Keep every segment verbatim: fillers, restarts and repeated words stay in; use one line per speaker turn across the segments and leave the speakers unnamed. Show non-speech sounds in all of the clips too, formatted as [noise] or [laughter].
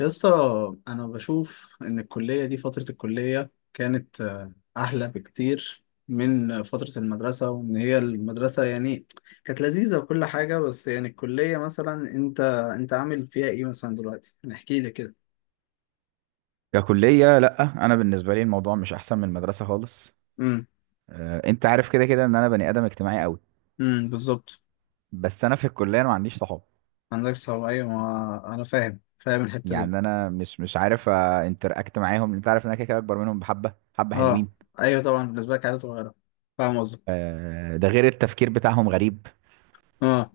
يا اسطى، انا بشوف ان الكليه دي فتره الكليه كانت آه، احلى بكتير من آه، فتره المدرسه. وان هي المدرسه يعني كانت لذيذه وكل حاجه. بس يعني الكليه مثلا انت انت عامل فيها ايه مثلا دلوقتي؟ نحكي لي كده.
ككلية لأ، أنا بالنسبة لي الموضوع مش أحسن من المدرسة خالص.
امم
آه، أنت عارف كده كده إن أنا بني آدم اجتماعي أوي.
امم بالظبط.
بس أنا في الكلية أنا ما عنديش صحاب.
عندك صعوبه، ايوه، ما انا فاهم فاهم الحته دي.
يعني أنا مش مش عارف انتراكت معاهم، أنت عارف إن أنا كده كده أكبر منهم بحبة حبة
اه،
حلوين.
ايوه طبعا، بالنسبه لك عيله صغيره. فاهم قصدك.
آه، ده غير التفكير بتاعهم غريب.
اه.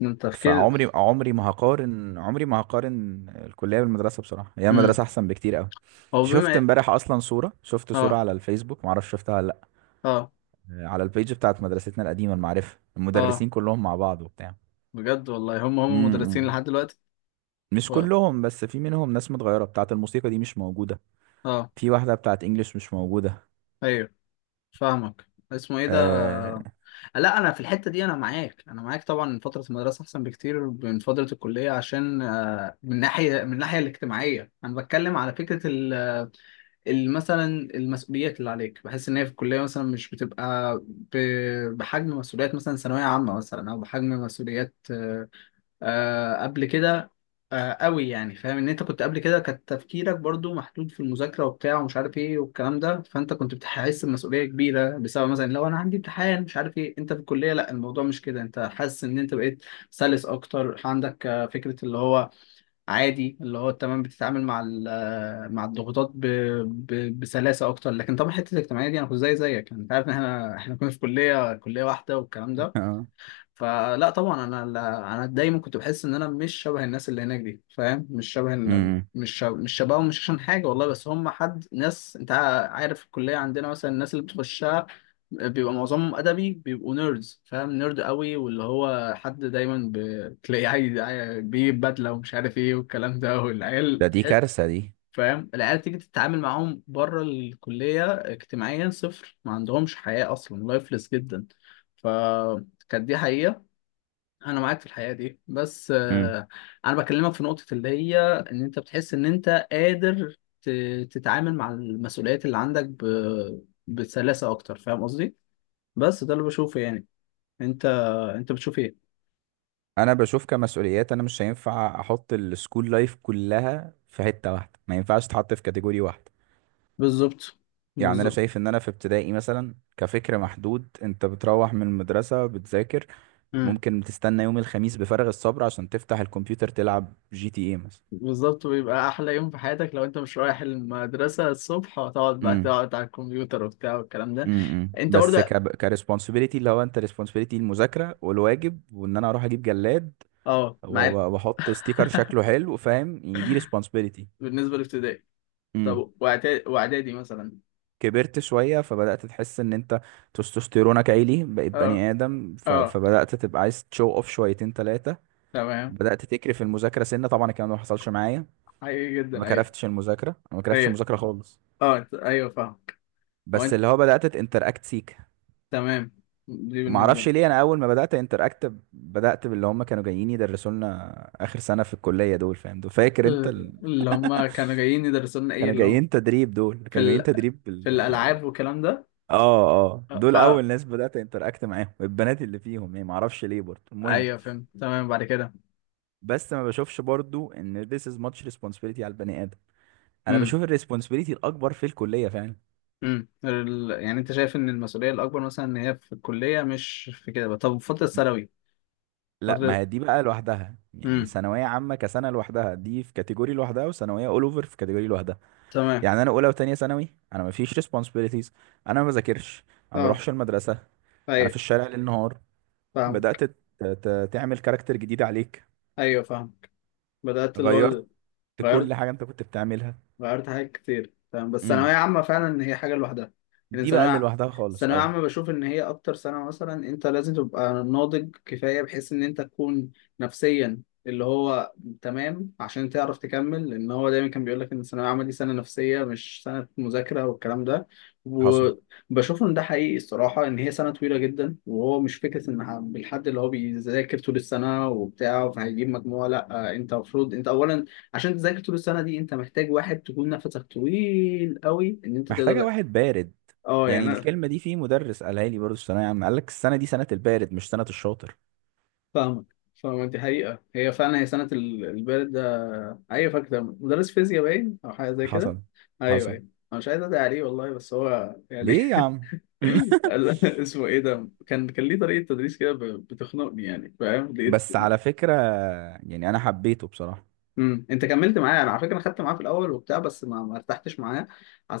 من تفكير.
فعمري عمري ما هقارن عمري ما هقارن الكلية بالمدرسة، بصراحة هي
امم
المدرسة أحسن بكتير أوي.
هو
شفت
بما.
امبارح أصلا صورة، شفت صورة
اه.
على الفيسبوك، معرفش شفتها ولا لأ.
اه.
آه، على البيج بتاعت مدرستنا القديمة المعرفة
اه،
المدرسين كلهم مع بعض وبتاع.
بجد والله. هم هم
امم،
مدرسين
امم.
لحد دلوقتي.
مش
و...
كلهم، بس في منهم ناس متغيرة، بتاعة الموسيقى دي مش موجودة،
اه،
في واحدة بتاعة انجلش مش موجودة.
ايوه فاهمك. اسمه ايه ده؟
آه...
لا، انا في الحته دي انا معاك. انا معاك طبعا فتره المدرسه احسن بكتير من فتره الكليه عشان آه، من ناحيه من الناحيه الاجتماعيه. انا بتكلم على فكره ال ال- مثلا المسؤوليات اللي عليك، بحس ان هي في الكليه مثلا مش بتبقى ب- بحجم مسؤوليات مثلا ثانويه عامه، مثلا، او بحجم مسؤوليات آه، آه قبل كده. آه قوي يعني. فاهم ان انت كنت قبل كده كان تفكيرك برضو محدود في المذاكره وبتاع ومش عارف ايه والكلام ده، فانت كنت بتحس بمسؤوليه كبيره بسبب مثلا لو انا عندي امتحان مش عارف ايه. انت في الكليه لا، الموضوع مش كده. انت حاسس ان انت بقيت سلس اكتر. عندك آه، فكره اللي هو عادي، اللي هو تمام. بتتعامل مع ال- آه، مع الضغوطات ب... ب... بسلاسه اكتر. لكن طبعا حته الاجتماعيه دي انا كنت زي زيك. يعني انت عارف ان احنا احنا كنا في كليه كليه واحده والكلام
[laughs]
ده.
آه.
فلا طبعا انا انا دايما كنت بحس ان انا مش شبه الناس اللي هناك دي. فاهم؟ مش شبه ال-
امم.
مش شبه مش شبههم مش عشان حاجه والله، بس هم حد ناس. انت عارف الكليه عندنا مثلا الناس اللي بتخشها بيبقى معظمهم ادبي، بيبقوا نيردز. فاهم؟ نيرد قوي. واللي هو حد دايما ب- تلاقيه عايز عاي- بيجيب بدله ومش عارف ايه والكلام ده.
ده
والعيال
دي
تح-
كارثة دي.
فاهم؟ العيال تيجي تتعامل معاهم بره الكليه اجتماعيا صفر. ما عندهمش حياه اصلا، لايفلس جدا. ف... كانت دي حقيقة. انا معاك في الحقيقه دي. بس
امم
آه، انا بكلمك في نقطه اللي هي ان انت بتحس ان انت قادر ت- تتعامل مع المسؤوليات اللي عندك ب- بسلاسه اكتر. فاهم قصدي؟ بس ده اللي بشوفه يعني. انت انت بتشوف ايه؟
انا بشوف كمسؤوليات، انا مش هينفع احط السكول لايف كلها في حتة واحدة، ما ينفعش تحط في كاتيجوري واحدة.
بالظبط.
يعني انا
بالظبط.
شايف ان انا في ابتدائي مثلا كفكر محدود، انت بتروح من المدرسة بتذاكر،
امم
ممكن تستنى يوم الخميس بفارغ الصبر عشان تفتح الكمبيوتر تلعب جي تي اي مثلا.
بالظبط. بيبقى احلى يوم في حياتك لو انت مش رايح المدرسه الصبح، وتقعد بقى
امم
تقعد على الكمبيوتر وبتاع والكلام ده.
امم
انت
بس
برضه.
ك كريسبونسبيلتي، اللي هو انت ريسبونسبيلتي المذاكره والواجب، وان انا اروح اجيب جلاد
اه،
و-
معاك.
واحط ستيكر
[laughs]
شكله حلو، فاهم؟ يعني دي ريسبونسبيلتي.
بالنسبه لابتدائي.
امم
طب واعدادي، وإعدادي مثلا.
كبرت شويه فبدات تحس ان انت تستوستيرونك عالي، بقيت
اه.
بني ادم، ف...
اه.
فبدات تبقى عايز تشو اوف شويتين ثلاثه،
تمام.
بدات تكرف المذاكره سنه. طبعا الكلام ده ما حصلش معايا،
حقيقي
ما
جدا، ايوه.
كرفتش المذاكره أنا ما كرفتش
ايوه.
المذاكره خالص،
اه، أنت- ايوه، فاهمك. هو
بس
انت.
اللي هو بدات تنتراكت سيك.
تمام. دي
ما
بالنسبه
اعرفش
لي.
ليه، انا اول ما بدات انتراكت بدات باللي هم كانوا جايين يدرسوا لنا اخر سنه في الكليه دول، فاهم؟ دول فاكر انت
ال-
ال...
اللي هم كانوا جايين يدرسوا لنا ايه
كانوا
اللي هم
جايين تدريب، دول
في
كانوا جايين
ال...
تدريب
في
بال...
الالعاب والكلام ده.
اه، اه،
آه، ف...
دول اول ناس بدات انتراكت معاهم، البنات اللي فيهم يعني، ما اعرفش ليه برضه، المهم.
ايوه، فهمت. تمام. بعد كده.
بس ما بشوفش برضه ان this is much responsibility على البني ادم، انا
امم
بشوف الريسبونسبيلتي الاكبر في الكليه فعلا.
امم ال... يعني انت شايف ان المسؤوليه الاكبر مثلا ان هي في الكليه، مش في كده بقى. طب فتره الثانوي.
لا، ما
فتره.
هي دي بقى لوحدها، يعني
امم
ثانويه عامه كسنه لوحدها دي في كاتيجوري لوحدها، وثانويه اول اوفر في كاتيجوري لوحدها.
تمام.
يعني انا اولى وتانية ثانوي انا ما فيش responsibilities، انا ما بذاكرش، انا ما
اه،
بروحش المدرسه، انا في
ايوه
الشارع ليل نهار.
فاهمك.
بدات ت- ت- تعمل كاركتر جديد عليك،
ايوه فاهمك. بدات اللي هو
غيرت كل
غيرت.
حاجه انت كنت بتعملها.
غيرت حاجات كتير. تمام. بس ثانوية
امم
عامة فعلا هي حاجة لوحدها. يعني
دي بقى اللي
ثانوية،
لوحدها خالص،
الثانوية
اه.
عامة، بشوف إن هي أكتر سنة مثلا أنت لازم تبقى ناضج كفاية بحيث إن أنت تكون نفسيا، اللي هو تمام، عشان تعرف تكمل. لأن هو دايما كان بيقول لك إن الثانوية العامة دي سنة نفسية مش سنة مذاكرة والكلام ده.
حصل،
وبشوف إن ده حقيقي الصراحة. إن هي سنة طويلة جدا. وهو مش فكرة إن ح- بالحد اللي هو بيذاكر طول السنة وبتاع فهيجيب مجموعة. لأ، أنت المفروض أنت أولا عشان تذاكر طول السنه دي انت محتاج واحد تكون نفسك طويل قوي ان انت تقدر
محتاجه
ده.
واحد بارد.
اه
يعني
يعني انا.
الكلمه دي في مدرس قالها لي برضه في الثانويه عامه، قال لك السنه دي سنه البارد مش سنه الشاطر.
فاهمك. فاهمك. دي حقيقه. هي فعلا هي سنه ال- البارد ده. ايوه. فاكر مدرس فيزياء باين او حاجه زي كده.
حصل.
ايوه،
حصل.
ايوه. انا مش عايز ادعي عليه والله، بس هو يعني.
ليه يا عم؟
[laughs]
[laughs]
قال- اسمه ايه ده؟ كان كان ليه طريقه تدريس كده ب- بتخنقني. يعني فاهم. لقيت.
بس على فكره، يعني انا حبيته بصراحه.
امم انت كملت معايا. انا على فكره خدت معاه في الاول وبتاع بس ما ما ارتحتش معاه.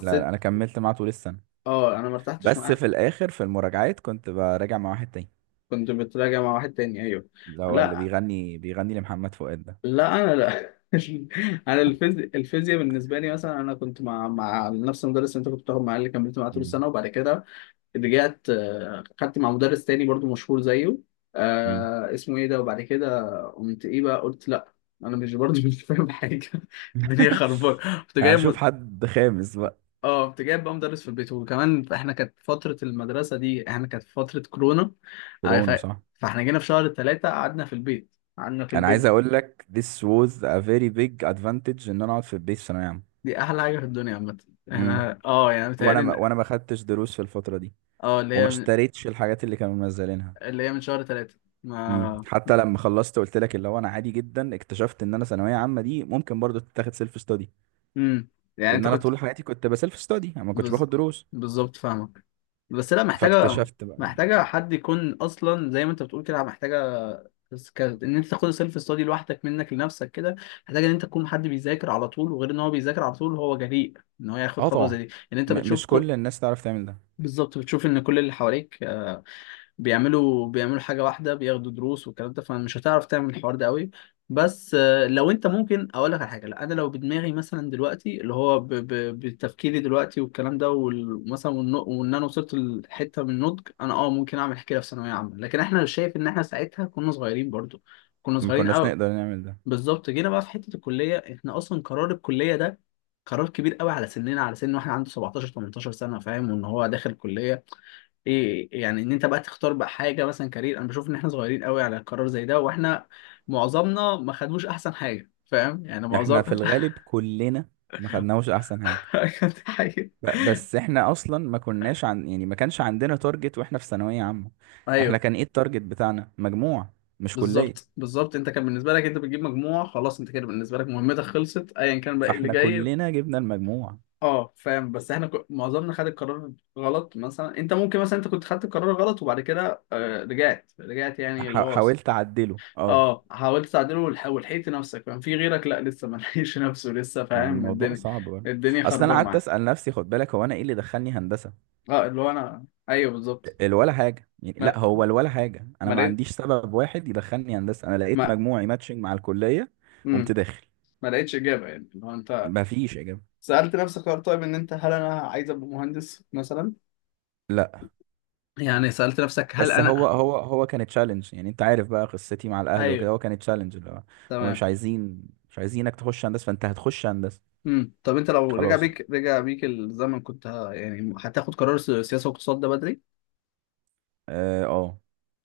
لا، لا، انا كملت معاه طول السنه،
اه، انا ما ارتحتش
بس
معاه.
في الاخر في المراجعات كنت براجع مع واحد تاني،
كنت بتراجع مع واحد تاني، ايوه.
اللي هو اللي
لا
بيغني بيغني لمحمد فؤاد ده.
لا، انا لا. [laughs] انا الفيزياء الفيزياء بالنسبه لي مثلا، انا كنت مع مع نفس المدرس اللي انت كنت بتاخد معاه، اللي كملت معاه طول
مم.
السنه. وبعد كده رجعت، آه، خدت مع مدرس تاني برضو مشهور زيه.
مم.
آه اسمه ايه ده. وبعد كده قمت ايه بقى، قلت لا، انا مش برضو. [laughs] مش فاهم حاجه. [laughs] الدنيا
[laughs]
خربانه. كنت جاي
هشوف
م...
حد خامس بقى.
اه، كنت جايب بقى مدرس في البيت. وكمان احنا كانت فتره المدرسه دي، احنا كانت فتره كورونا. آه، ف...
كورونا، صح.
فاحنا جينا في شهر ثلاثة قعدنا في البيت. قعدنا في
انا عايز
البيت.
اقول لك this was a very big advantage ان انا اقعد في البيت في ثانويه عامه.
دي احلى حاجه في الدنيا عامه.
مم.
احنا اه يعني
وانا
متهيألي
ما
ان.
وانا ما خدتش دروس في الفتره دي،
اه اللي
وما
هي من...
اشتريتش الحاجات اللي كانوا منزلينها.
اللي هي من شهر ثلاثة
مم.
ما.
حتى لما خلصت قلت لك اللي هو انا عادي جدا اكتشفت ان انا ثانويه عامه دي ممكن برضو تتاخد سيلف ستادي،
امم يعني
لان
انت
انا
كنت
طول حياتي كنت بسيلف ستادي، انا ما كنتش
بز...
باخد دروس.
بالظبط فاهمك. بس لا، محتاجه.
فاكتشفت بقى
محتاجه
إن-
حد يكون اصلا زي ما انت بتقول كده. محتاجه، بس ك... ان انت تاخد السيلف ستادي لوحدك منك لنفسك كده. محتاج ان انت تكون حد بيذاكر على طول. وغير ان هو بيذاكر على طول هو جريء ان هو ياخد
اه
خطوه زي
طبعا،
دي، ان انت
م
بتشوف
مش
كل...
كل الناس تعرف تعمل ده،
بالظبط. بتشوف ان كل اللي حواليك آه، بيعملوا بيعملوا حاجة واحدة، بياخدوا دروس والكلام ده. فمش هتعرف تعمل الحوار ده قوي. بس آه، لو انت ممكن اقول لك على حاجة، لا انا لو بدماغي مثلا دلوقتي، اللي هو ب- ب- بتفكيري دلوقتي والكلام ده وال- مثلا والن- وان انا وصلت لحتة من النضج، انا اه ممكن اعمل كده في ثانوية عامة. لكن احنا شايف ان احنا ساعتها كنا صغيرين برضو. كنا
ما
صغيرين
كناش
قوي.
نقدر نعمل ده.
بالظبط. جينا بقى في حتة الكلية، احنا اصلا قرار الكلية ده قرار كبير قوي على سننا، على سن واحد عنده سبعتاشر 18 سنة. فاهم؟ وان هو داخل كلية. ايه يعني ان انت بقى تختار بقى حاجه مثلا كارير. انا بشوف ان احنا صغيرين قوي على قرار زي ده. واحنا معظمنا ما خدوش احسن حاجه. فاهم يعني.
احنا
معظم...
في
[laughs]
الغالب كلنا ما خدناهوش احسن حاجة،
كانت حاجه.
ب- بس احنا اصلا ما كناش عن يعني ما كانش عندنا تارجت واحنا في ثانوية عامة. احنا
ايوه.
كان ايه التارجت بتاعنا؟ مجموع، مش كلية.
بالظبط. بالظبط. انت كان بالنسبه لك انت بتجيب مجموع خلاص. انت كده بالنسبه لك مهمتك خلصت، ايا كان بقى إيه اللي
فاحنا
جاي.
كلنا جبنا المجموع.
اه فاهم. بس احنا ك- معظمنا خد القرار غلط. مثلا انت ممكن، مثلا انت كنت خدت القرار غلط وبعد كده آه، رجعت رجعت يعني، اللي
ح-
هو.
حاولت اعدله، اه.
اه، حاولت تعدله والح- ولحقت نفسك. فاهم؟ في غيرك لا، لسه ما لحقش نفسه لسه.
مع
فاهم؟
الموضوع
الدنيا.
صعب برضه،
الدنيا
اصل انا
خربانه
قعدت
معاه.
اسال نفسي، خد بالك، هو انا ايه اللي دخلني هندسة؟
اه اللي هو انا ايوه بالظبط.
الولا حاجة، يعني
ما
لا، هو الولا حاجة. أنا
ما
ما
لقيت.
عنديش سبب واحد يدخلني هندسة، أنا لقيت
ما
مجموعي ماتشنج مع الكلية قمت
مم.
داخل.
ما لقيتش اجابه يعني. اللي هو انت
ما فيش إجابة.
سالت نفسك هل طيب ان انت هل انا عايز ابقى مهندس مثلا،
لا،
يعني سالت نفسك هل
بس هو
انا.
هو هو كان تشالنج، يعني أنت عارف بقى قصتي مع الأهل
ايوه
وكده، هو كان تشالنج اللي هو هما
تمام.
مش عايزين مش عايزينك تخش هندسة فأنت هتخش هندسة.
مم. طب انت لو رجع
خلاص،
بيك رجع بيك الزمن، كنت ه... يعني هتاخد قرار السياسه والاقتصاد ده بدري؟
أه، أه،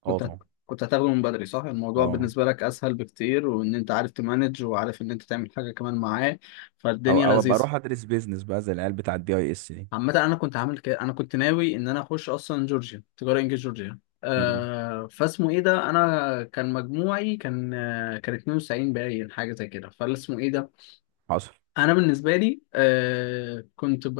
أه،
كنت هت-
طبعا،
كنت هتاخده من بدري، صح؟ الموضوع
أه.
بالنسبة لك أسهل بكتير، وإن أنت عارف تمانج، وعارف إن أنت تعمل حاجة كمان معاه.
أو
فالدنيا
أو أبقى
لذيذة.
أروح أدرس بيزنس بقى زي العيال بتاع الدي أي إس دي.
عامة أنا كنت عامل كده. أنا كنت ناوي إن أنا أخش أصلا جورجيا تجارة إنجليزي، جورجيا.
مم.
آه فاسمه إيه ده. أنا كان مجموعي كان آه كان اتنين وتسعين باين، حاجة زي كده. فالاسمه إيه ده.
حصل.
انا بالنسبه لي آه كنت ب...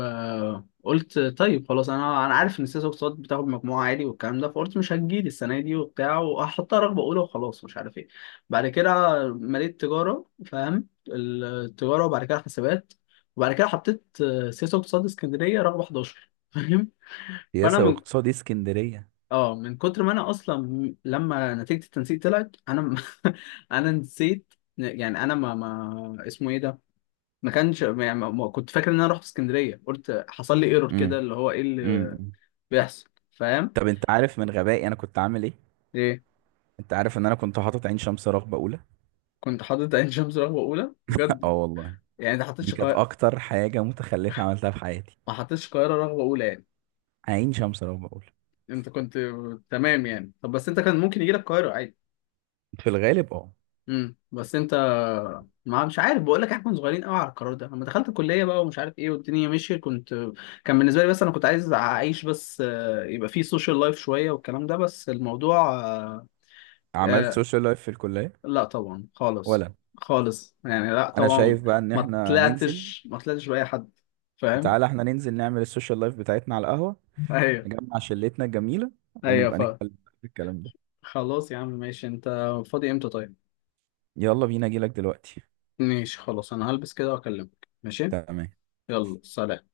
قلت طيب خلاص انا، انا عارف ان سياسه واقتصاد بتاخد مجموعه عالي والكلام ده. فقلت مش هتجيلي السنه دي وبتاع. وهحطها رغبه اولى وخلاص مش عارف ايه. بعد كده مليت تجاره. فاهم التجاره. وبعد كده حسابات. وبعد كده حطيت آه، سياسه واقتصاد اسكندريه رغبه حداشر. [laughs] فاهم. فانا
سياسة
من
واقتصاد إيه اسكندرية؟
اه من كتر ما انا اصلا لما نتيجه التنسيق طلعت انا. [laughs] انا نسيت، يعني انا ما ما اسمه ايه ده. ما كانش يعني ما ما- كنت فاكر ان انا رحت اسكندريه. قلت حصل لي ايرور كده،
مم.
اللي هو ايه اللي
مم.
بيحصل. فاهم؟
طب أنت عارف من غبائي أنا كنت عامل إيه؟
ايه؟
انت عارف ان انا كنت حاطط عين شمس رغبة اولى.
كنت حاطط عين شمس رغبه اولى؟
[laughs]
بجد؟
اه والله.
يعني انت
دي
حطيتش
كانت
قاهره؟
اكتر حاجة متخلفة عملتها في حياتي،
ما حطيتش القاهره رغبه اولى يعني؟
عين شمس رغبة اولى.
انت كنت. تمام يعني. طب بس انت كان ممكن يجي لك القاهره عادي.
في الغالب اه.
امم بس انت ما مش عارف، بقول لك احنا كنا صغيرين قوي على القرار ده. لما دخلت الكليه بقى ومش عارف ايه والدنيا مشيت. كنت. كان بالنسبه لي بس انا كنت عايز اعيش. بس آه، يبقى في سوشيال لايف شويه والكلام ده. بس الموضوع
عملت
آه،
سوشيال لايف في الكلية
لا، طبعا خالص.
ولا؟
خالص يعني. لا
انا
طبعا.
شايف بقى ان
ما
احنا ننزل،
طلعتش ما طلعتش بأي حد. فاهم.
تعالى احنا ننزل نعمل السوشيال لايف بتاعتنا على القهوة،
ايوه
نجمع شلتنا الجميلة
ايوه.
ونبقى
ف.
نتكلم في الكلام ده.
خلاص يا عم ماشي. انت فاضي امتى طيب؟
يلا بينا، اجيلك دلوقتي.
ماشي خلاص، انا هلبس كده واكلمك. ماشي.
تمام
يلا سلام.